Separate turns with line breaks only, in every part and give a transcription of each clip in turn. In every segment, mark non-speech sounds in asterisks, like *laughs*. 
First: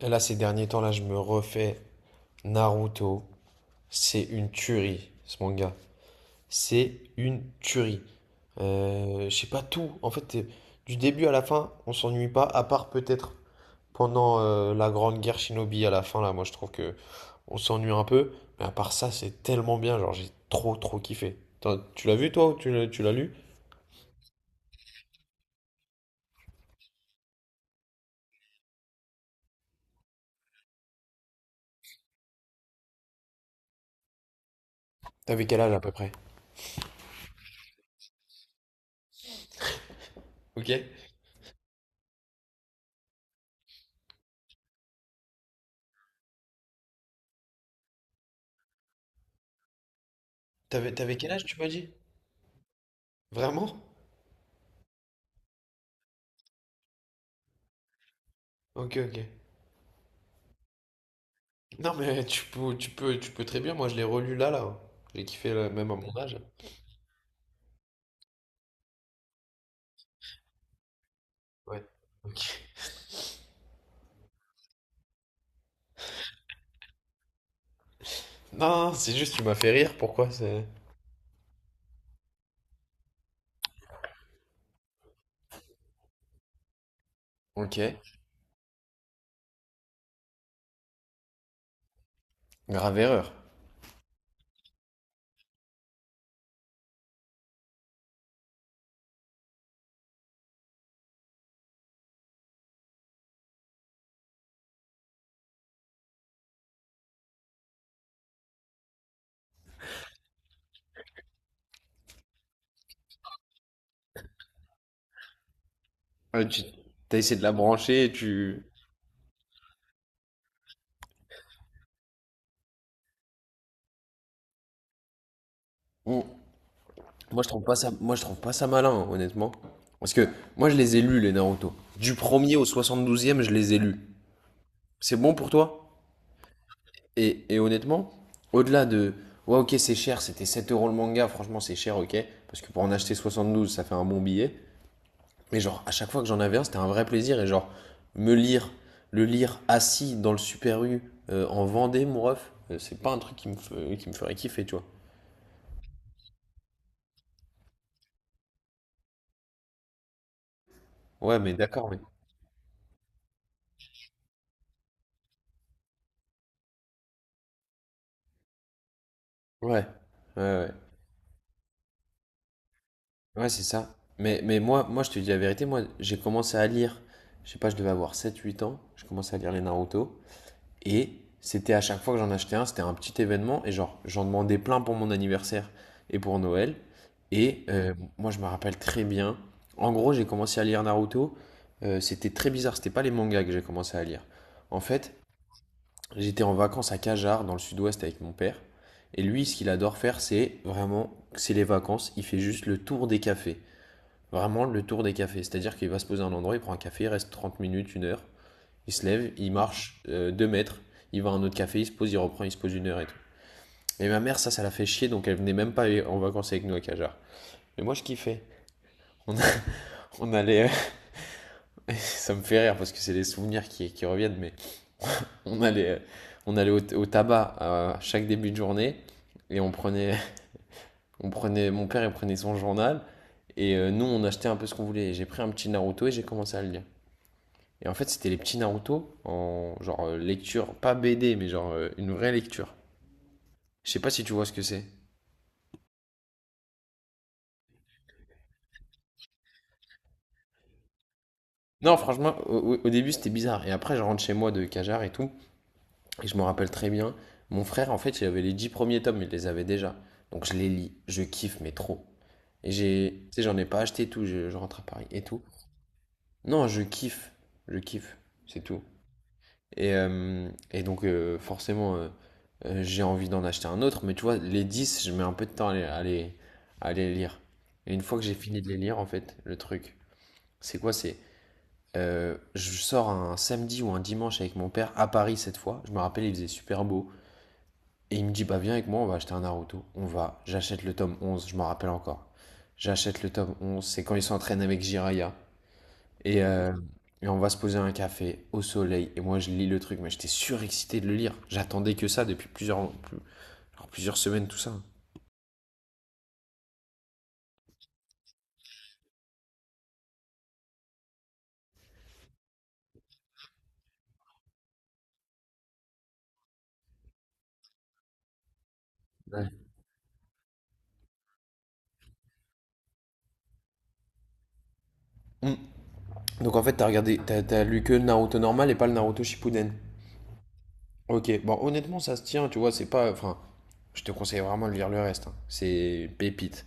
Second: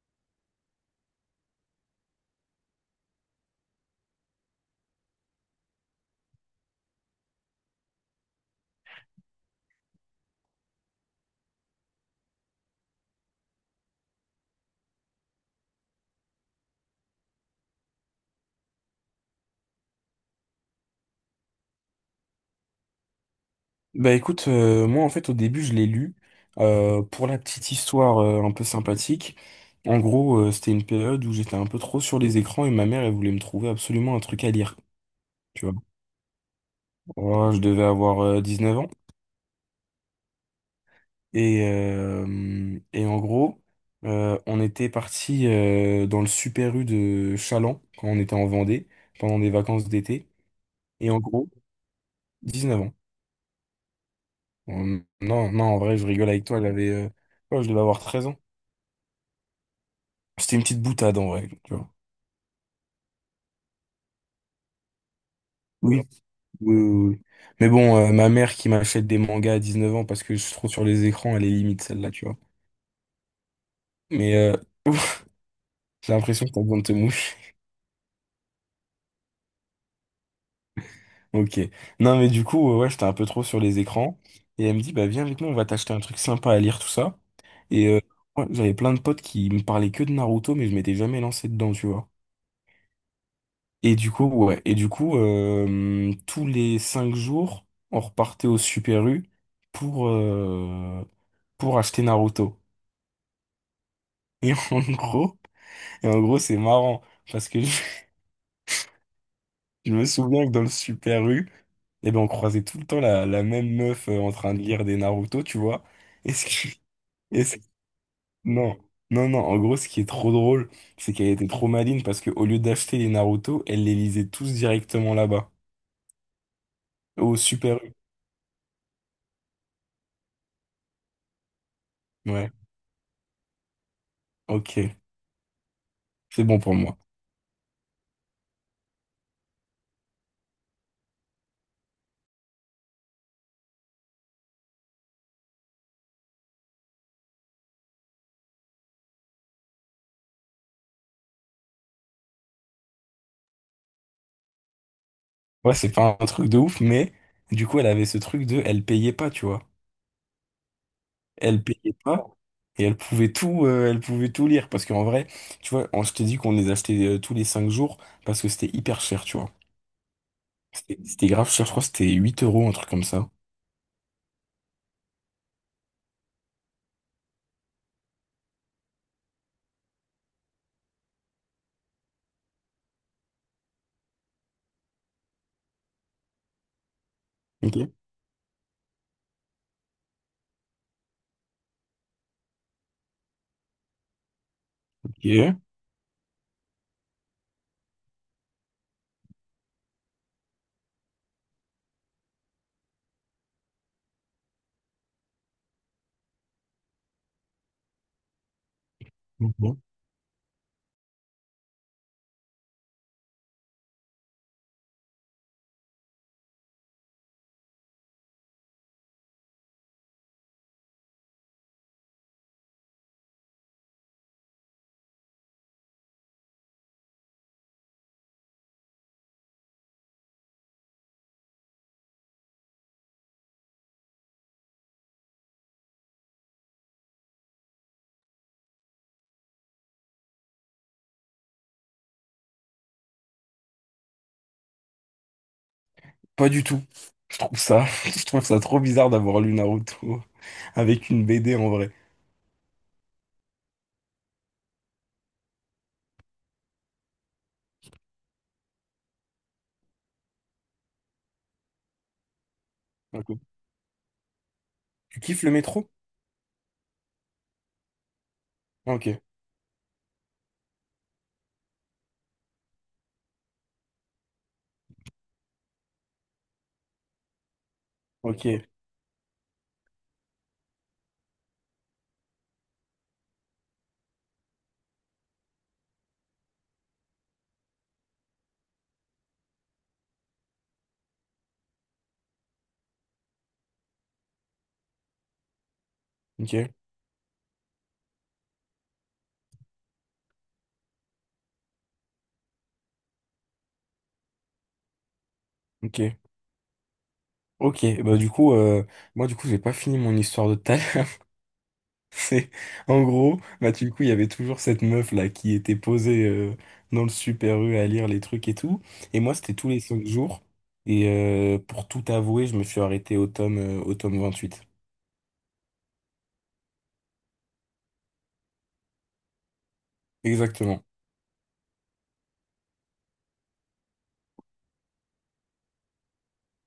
Là, ces derniers temps-là, je me refais Naruto. C'est une tuerie, ce manga. C'est une tuerie. Je sais pas tout. En fait, du début à la fin, on s'ennuie pas, à part peut-être pendant la Grande Guerre Shinobi à la fin, là, moi je trouve que on s'ennuie un peu. Mais à part ça, c'est tellement bien. Genre, j'ai trop, trop kiffé. Tu l'as vu toi ou tu l'as lu?
Bah écoute, moi en fait au début je l'ai lu pour la petite histoire un peu sympathique. En gros, c'était une période où j'étais un peu trop sur les écrans et ma mère elle voulait me trouver absolument un truc à lire.
T'avais quel
Tu
âge
vois.
à peu près?
Voilà, je devais avoir 9 ans
Ok.
et en gros on était parti dans le Super U de Chaland quand on était en Vendée pendant des vacances d'été
T'avais,
et
t'avais
en
quel âge,
gros
tu m'as dit?
19 ans.
Vraiment?
Non non en vrai je rigole avec toi, elle avait ouais, je devais avoir 13 ans.
Ok, ok.
C'était une petite boutade en vrai. Tu vois.
Non, mais tu peux très bien. Moi, je l'ai relu là, là. J'ai kiffé là, même à
Oui,
mon âge.
oui, oui. Oui. Mais bon, ma mère qui m'achète des mangas à 19 ans parce que je suis trop sur les écrans, elle est limite
Ouais.
celle-là, tu vois.
Ok.
Mais *laughs* j'ai l'impression que t'as besoin de te mouche.
Non, non, c'est juste, tu m'as fait rire. Pourquoi c'est.
Ok. Non, mais du coup, ouais, j'étais un peu trop sur les écrans. Et elle me dit, bah viens avec nous, on va t'acheter un truc sympa à lire, tout ça.
Ok,
Et ouais, j'avais plein de potes qui me parlaient que de Naruto, mais je m'étais jamais lancé dedans, tu vois.
grave erreur.
Et du coup, ouais. Et du coup, tous les 5 jours, on repartait au Super U pour, euh, pour acheter Naruto. Et *laughs* en gros. Et en gros, c'est marrant parce que *laughs* je me souviens que dans le Super U, eh ben, on croisait tout le temps la même meuf en train de lire des Naruto, tu vois. Et ce
Tu
qui...
t'as essayé de
et
la
ce-
brancher et tu...
Non, non, non. En gros, ce qui est trop drôle, c'est qu'elle était trop maligne parce qu'au lieu d'acheter les Naruto, elle les lisait tous directement là-bas,
Ouh.
au
Moi je trouve pas
Super
ça,
U.
moi je trouve pas ça malin, hein, honnêtement. Parce que moi je les ai lus les Naruto. Du
Ouais,
premier au 72e, je les ai lus.
ok.
C'est bon pour toi?
C'est bon pour moi.
Et honnêtement, au-delà de. Ouais, ok, c'est cher, c'était 7 euros le manga, franchement c'est cher, ok. Parce que pour en acheter 72, ça fait un bon billet. Mais genre, à chaque fois que j'en avais un, c'était un vrai plaisir. Et genre, me lire, le lire assis dans le Super U, en Vendée, mon ref, c'est pas un truc qui me ferait kiffer, tu vois.
Ouais, c'est pas un truc de ouf, mais du coup, elle avait ce truc de... Elle payait pas, tu vois.
Ouais, mais
Elle
d'accord,
payait
mais.
pas. Et elle pouvait tout lire. Parce qu'en vrai, tu vois, je t'ai dit qu'on les achetait tous les 5 jours parce que c'était hyper cher, tu vois.
Ouais, ouais, ouais.
C'était grave cher, je crois que c'était huit euros, un truc comme ça.
Ouais, c'est ça. Mais moi, je te dis la vérité, moi, j'ai commencé à lire, je sais pas, je devais avoir sept huit ans, je commençais à lire les Naruto. Et c'était à chaque fois que j'en achetais un, c'était un petit événement. Et genre, j'en demandais plein pour mon anniversaire et pour Noël. Et
Ok.
moi, je me rappelle très bien. En gros, j'ai commencé à lire Naruto. C'était très bizarre. C'était pas les mangas que j'ai commencé à lire. En fait,
Ok.
j'étais en vacances à Cajar, dans le sud-ouest, avec mon père. Et lui, ce qu'il adore faire, c'est vraiment, c'est les vacances. Il fait juste le tour des cafés. Vraiment le tour des cafés. C'est-à-dire qu'il va se poser à un endroit, il prend un café, il reste 30 minutes, une heure. Il se lève, il
Ok.
marche 2 deux mètres, il va à un autre café, il se pose, il reprend, il se pose une heure et tout. Et ma mère, ça la fait chier, donc elle venait même pas en vacances avec nous à Cajar. Mais moi, je kiffais. On, a- *laughs* on allait, *laughs* ça me fait rire parce que c'est les souvenirs qui reviennent, mais on allait, euh, on allait au tabac à chaque début de journée et on prenait, *laughs* on prenait, mon père, il prenait son journal et nous, on achetait un peu ce qu'on voulait. J'ai pris un petit Naruto et j'ai commencé à le lire. Et en fait, c'était les petits Naruto en genre lecture, pas BD, mais genre une vraie lecture. Je sais pas si tu vois ce que c'est.
Pas du tout. Je trouve ça, *laughs* je trouve ça trop bizarre d'avoir lu Naruto *laughs* avec une BD en vrai.
Non, franchement, début c'était bizarre. Et après, je rentre chez moi de Cajar et tout. Et je me rappelle très bien, mon frère, en fait, il avait les 10 premiers tomes, il les avait déjà. Donc je les lis, je kiffe, mais trop. Et j'ai.
Ok.
Tu sais, j'en ai pas acheté et tout, je rentre à Paris
Tu
et tout.
kiffes le métro?
Non, je kiffe, c'est tout.
Ah, ok.
Et donc, forcément, j'ai envie d'en acheter un autre. Mais tu vois, les 10, je mets un peu de temps à les, lire. Et une fois que j'ai
Ok.
fini de les lire, en fait, le truc, c'est quoi? C'est. Je sors un samedi ou un dimanche avec mon père à Paris cette fois. Je me rappelle, il faisait super beau. Et il me dit, bah viens avec moi, on va acheter un Naruto. On va. J'achète le tome 11. Je m'en rappelle encore. J'achète le tome onze, c'est quand ils s'entraînent avec Jiraiya. Et,
Ok.
euh, et on va se poser à un café au soleil. Et moi, je lis le truc, mais j'étais surexcité de le lire. J'attendais que ça depuis genre plusieurs semaines, tout ça.
Ok. Ok. Bah du coup, moi du coup, j'ai pas fini mon histoire de tout. C'est en gros, bah du coup, il y avait toujours cette meuf là qui était posée dans le Super U à lire les trucs et tout. Et moi,
Ouais.
c'était tous les 5 jours. Et pour tout avouer, je me suis arrêté au tome 28.
Mm. Donc en fait, t'as lu que le Naruto normal et pas le Naruto Shippuden.
Exactement.
Ok, bon, honnêtement, ça se tient, tu vois, c'est pas. Enfin, je te conseille vraiment de lire le reste, hein. C'est une pépite.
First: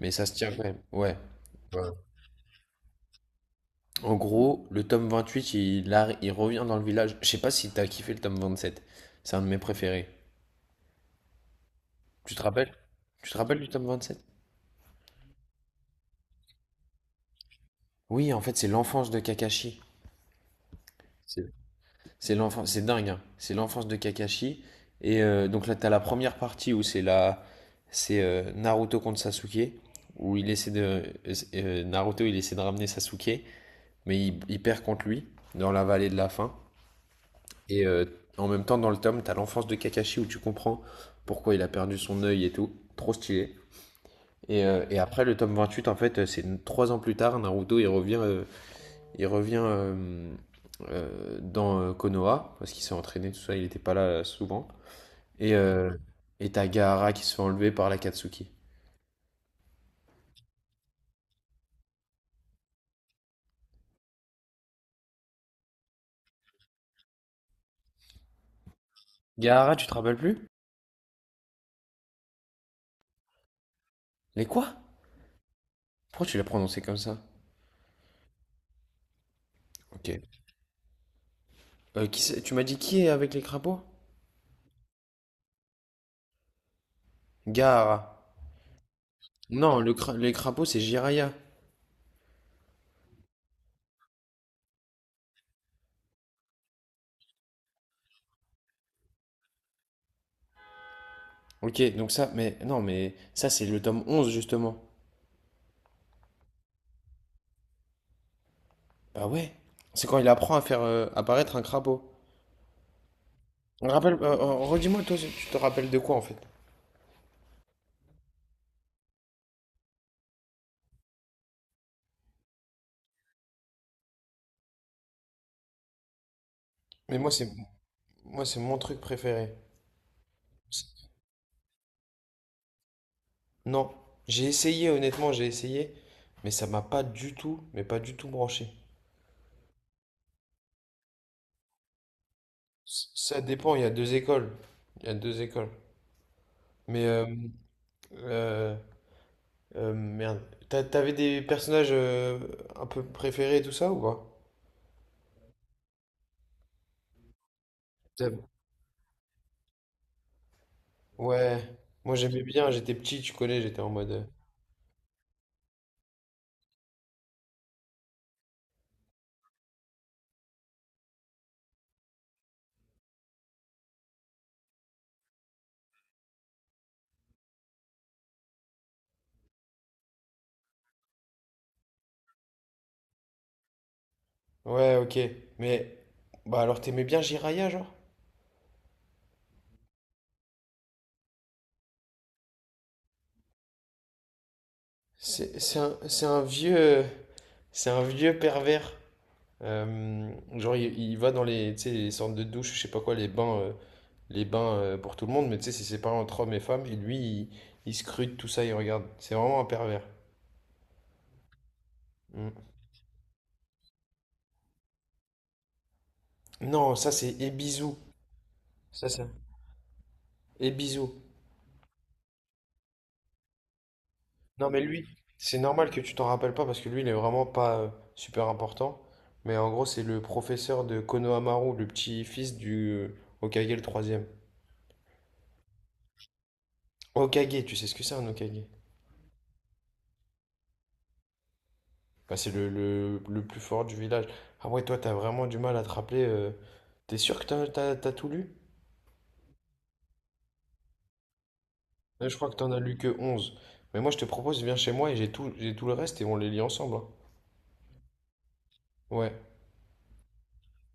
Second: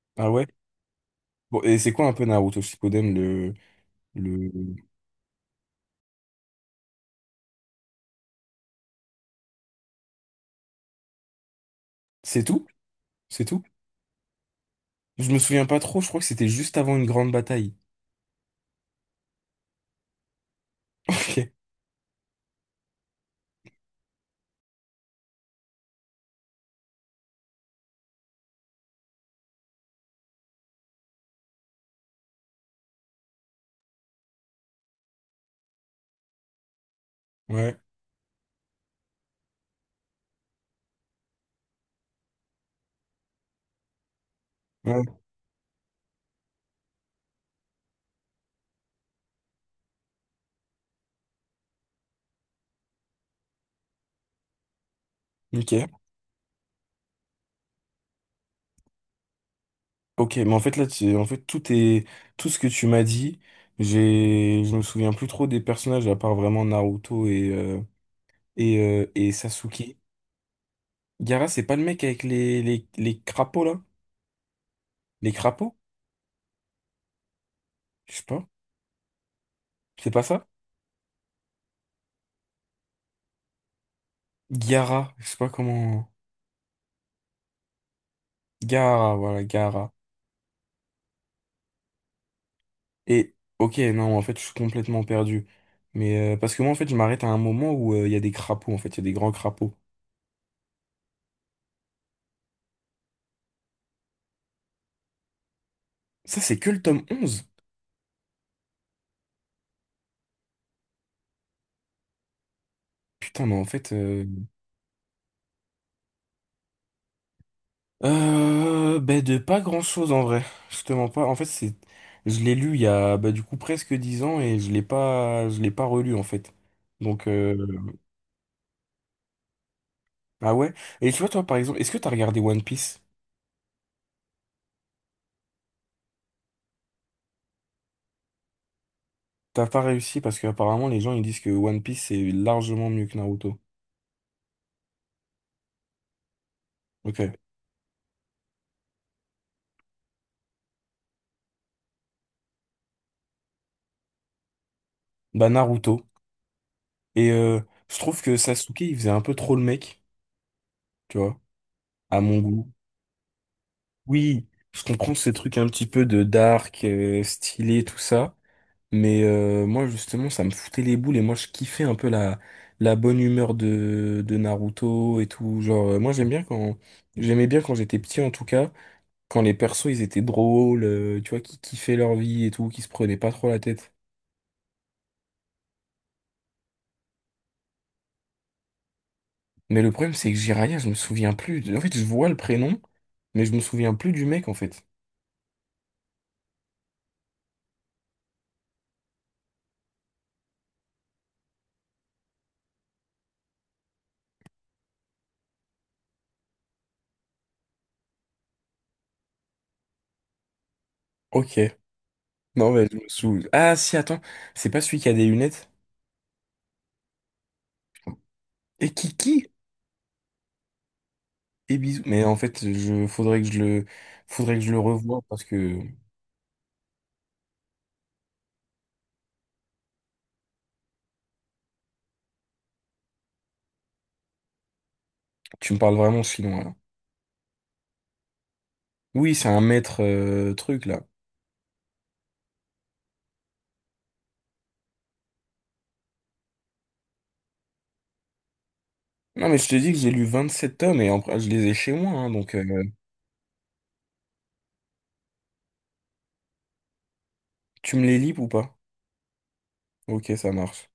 Mais ça
Ah
se
ouais?
tient quand même. Ouais.
Bon, et c'est quoi un peu Naruto Shippuden.
En
Le
gros, le tome 28, il revient dans le village. Je sais pas si t'as kiffé le tome 27. C'est un de mes préférés. Tu te
C'est tout?
rappelles? Tu te
C'est
rappelles
tout?
du tome 27.
Je me souviens pas trop, je crois que c'était juste avant une grande bataille.
Oui, en fait, c'est l'enfance de Kakashi.
*laughs*
C'est
Ok.
c'est l'enfance, c'est dingue, hein. C'est l'enfance de Kakashi. Et donc là, t'as la première partie où c'est la, c'est Naruto contre Sasuke, où Naruto, il essaie de ramener Sasuke. Mais il perd contre lui dans la vallée de la faim.
Ouais.
Et en même temps, dans le tome, t'as l'enfance de Kakashi où tu comprends pourquoi il a perdu son œil et tout. Trop stylé. Et
Ouais.
après, le tome 28 en fait, c'est 3 ans plus tard, Naruto, il revient dans Konoha, parce qu'il s'est entraîné, tout ça, il n'était pas là souvent. Et
Ok.
euh, et t'as Gaara qui se fait enlever par la Katsuki.
Ok, mais en fait là, en fait tout est tout ce que tu m'as dit, j'ai je me souviens plus trop des personnages à part vraiment Naruto et
Gaara, tu te
Sasuke.
rappelles plus?
Gaara, c'est pas le mec avec les crapauds là?
Les quoi?
Les crapauds?
Pourquoi tu l'as prononcé comme ça?
Je sais pas.
Ok.
C'est pas ça?
Tu m'as dit qui est avec les crapauds?
Gaara, je sais pas comment.
Gaara.
Gaara, voilà,
Non,
Gaara.
les crapauds, c'est Jiraya.
Et ok, non, en fait, je suis complètement perdu. Mais parce que moi en fait, je m'arrête à un moment où il y a des crapauds en fait, il y a des grands crapauds.
Ok, donc ça, mais non, mais ça, c'est le tome 11 justement.
Ça, c'est que le tome 11.
Bah ouais, c'est quand il apprend à faire apparaître un crapaud.
Putain, mais en
On
fait,
rappelle, euh, euh, redis-moi, toi, tu te rappelles de quoi, en fait?
Ben de pas grand-chose en vrai. Justement pas. En fait, c'est, je l'ai lu il y a bah, du coup presque 10 ans et je l'ai pas relu en fait.
Mais
Donc
moi, c'est moi, c'est mon truc préféré.
ah ouais.
C'est-
Et tu vois toi par exemple, est-ce que t'as regardé One Piece?
Non, j'ai essayé, honnêtement, j'ai essayé, mais ça m'a pas du tout, mais pas du tout branché.
T'as pas réussi parce que apparemment les gens ils disent que One Piece c'est largement mieux que
Ça
Naruto.
dépend, il y a deux écoles. Il y a deux écoles. Mais,
Ok.
euh, euh, euh, merde, T'a- t'avais des personnages un peu préférés, et tout ça, ou
Bah Naruto. Et je trouve que
pas?
Sasuke il faisait un peu trop le mec, tu vois,
Ouais, moi
à mon
j'aimais bien,
goût.
j'étais petit, tu connais, j'étais en mode.
Oui, je comprends ces trucs un petit peu de dark, stylé, tout ça. Mais moi justement ça me foutait les boules et moi je kiffais un peu la bonne humeur de Naruto et tout. Genre moi j'aimais bien quand j'étais petit en tout cas, quand les persos ils étaient drôles, tu vois, qui kiffaient leur vie et tout, qui se prenaient pas trop la tête.
Ouais, ok, mais. Bah alors t'aimais bien Jiraya, genre?
Mais le problème c'est que Jiraiya, je me souviens plus. En fait je vois le prénom, mais je me souviens plus du mec en fait.
C'est un vieux. C'est un vieux pervers. Euh, genre, il va dans tu sais, les sortes de douches, je sais pas quoi, les bains pour tout le monde, mais tu sais, c'est séparé entre hommes et femmes, et lui, il scrute tout ça, il regarde. C'est vraiment un pervers.
Ok.
Mm.
Non mais je me souviens. Ah si attends, c'est pas celui qui a des lunettes.
Non, ça c'est Ebizou.
Et
Ça.
Kiki
Ebizou.
et bisous. Mais en fait je faudrait que je le faudrait que
Non
je le
mais lui,
revoie parce
c'est
que.
normal que tu t'en rappelles pas parce que lui il est vraiment pas super important. Mais en gros c'est le professeur de Konohamaru, Maru, le petit-fils du Hokage le troisième.
Tu me parles vraiment chinois, là.
Hokage, tu sais ce que c'est un Hokage?
Oui, c'est un maître truc, là.
Bah, c'est le, plus fort du village. Ah ouais toi t'as vraiment du mal à te rappeler. T'es sûr que t'as tout lu?
Non, mais je te dis que j'ai lu 27 tomes et je les ai chez moi,
Là,
hein,
je crois que
donc
t'en as lu que 11. Mais moi je te propose viens chez moi et j'ai tout le reste et on les lit ensemble, hein.
tu me les lis ou pas?
Ouais.
Ok, ça marche.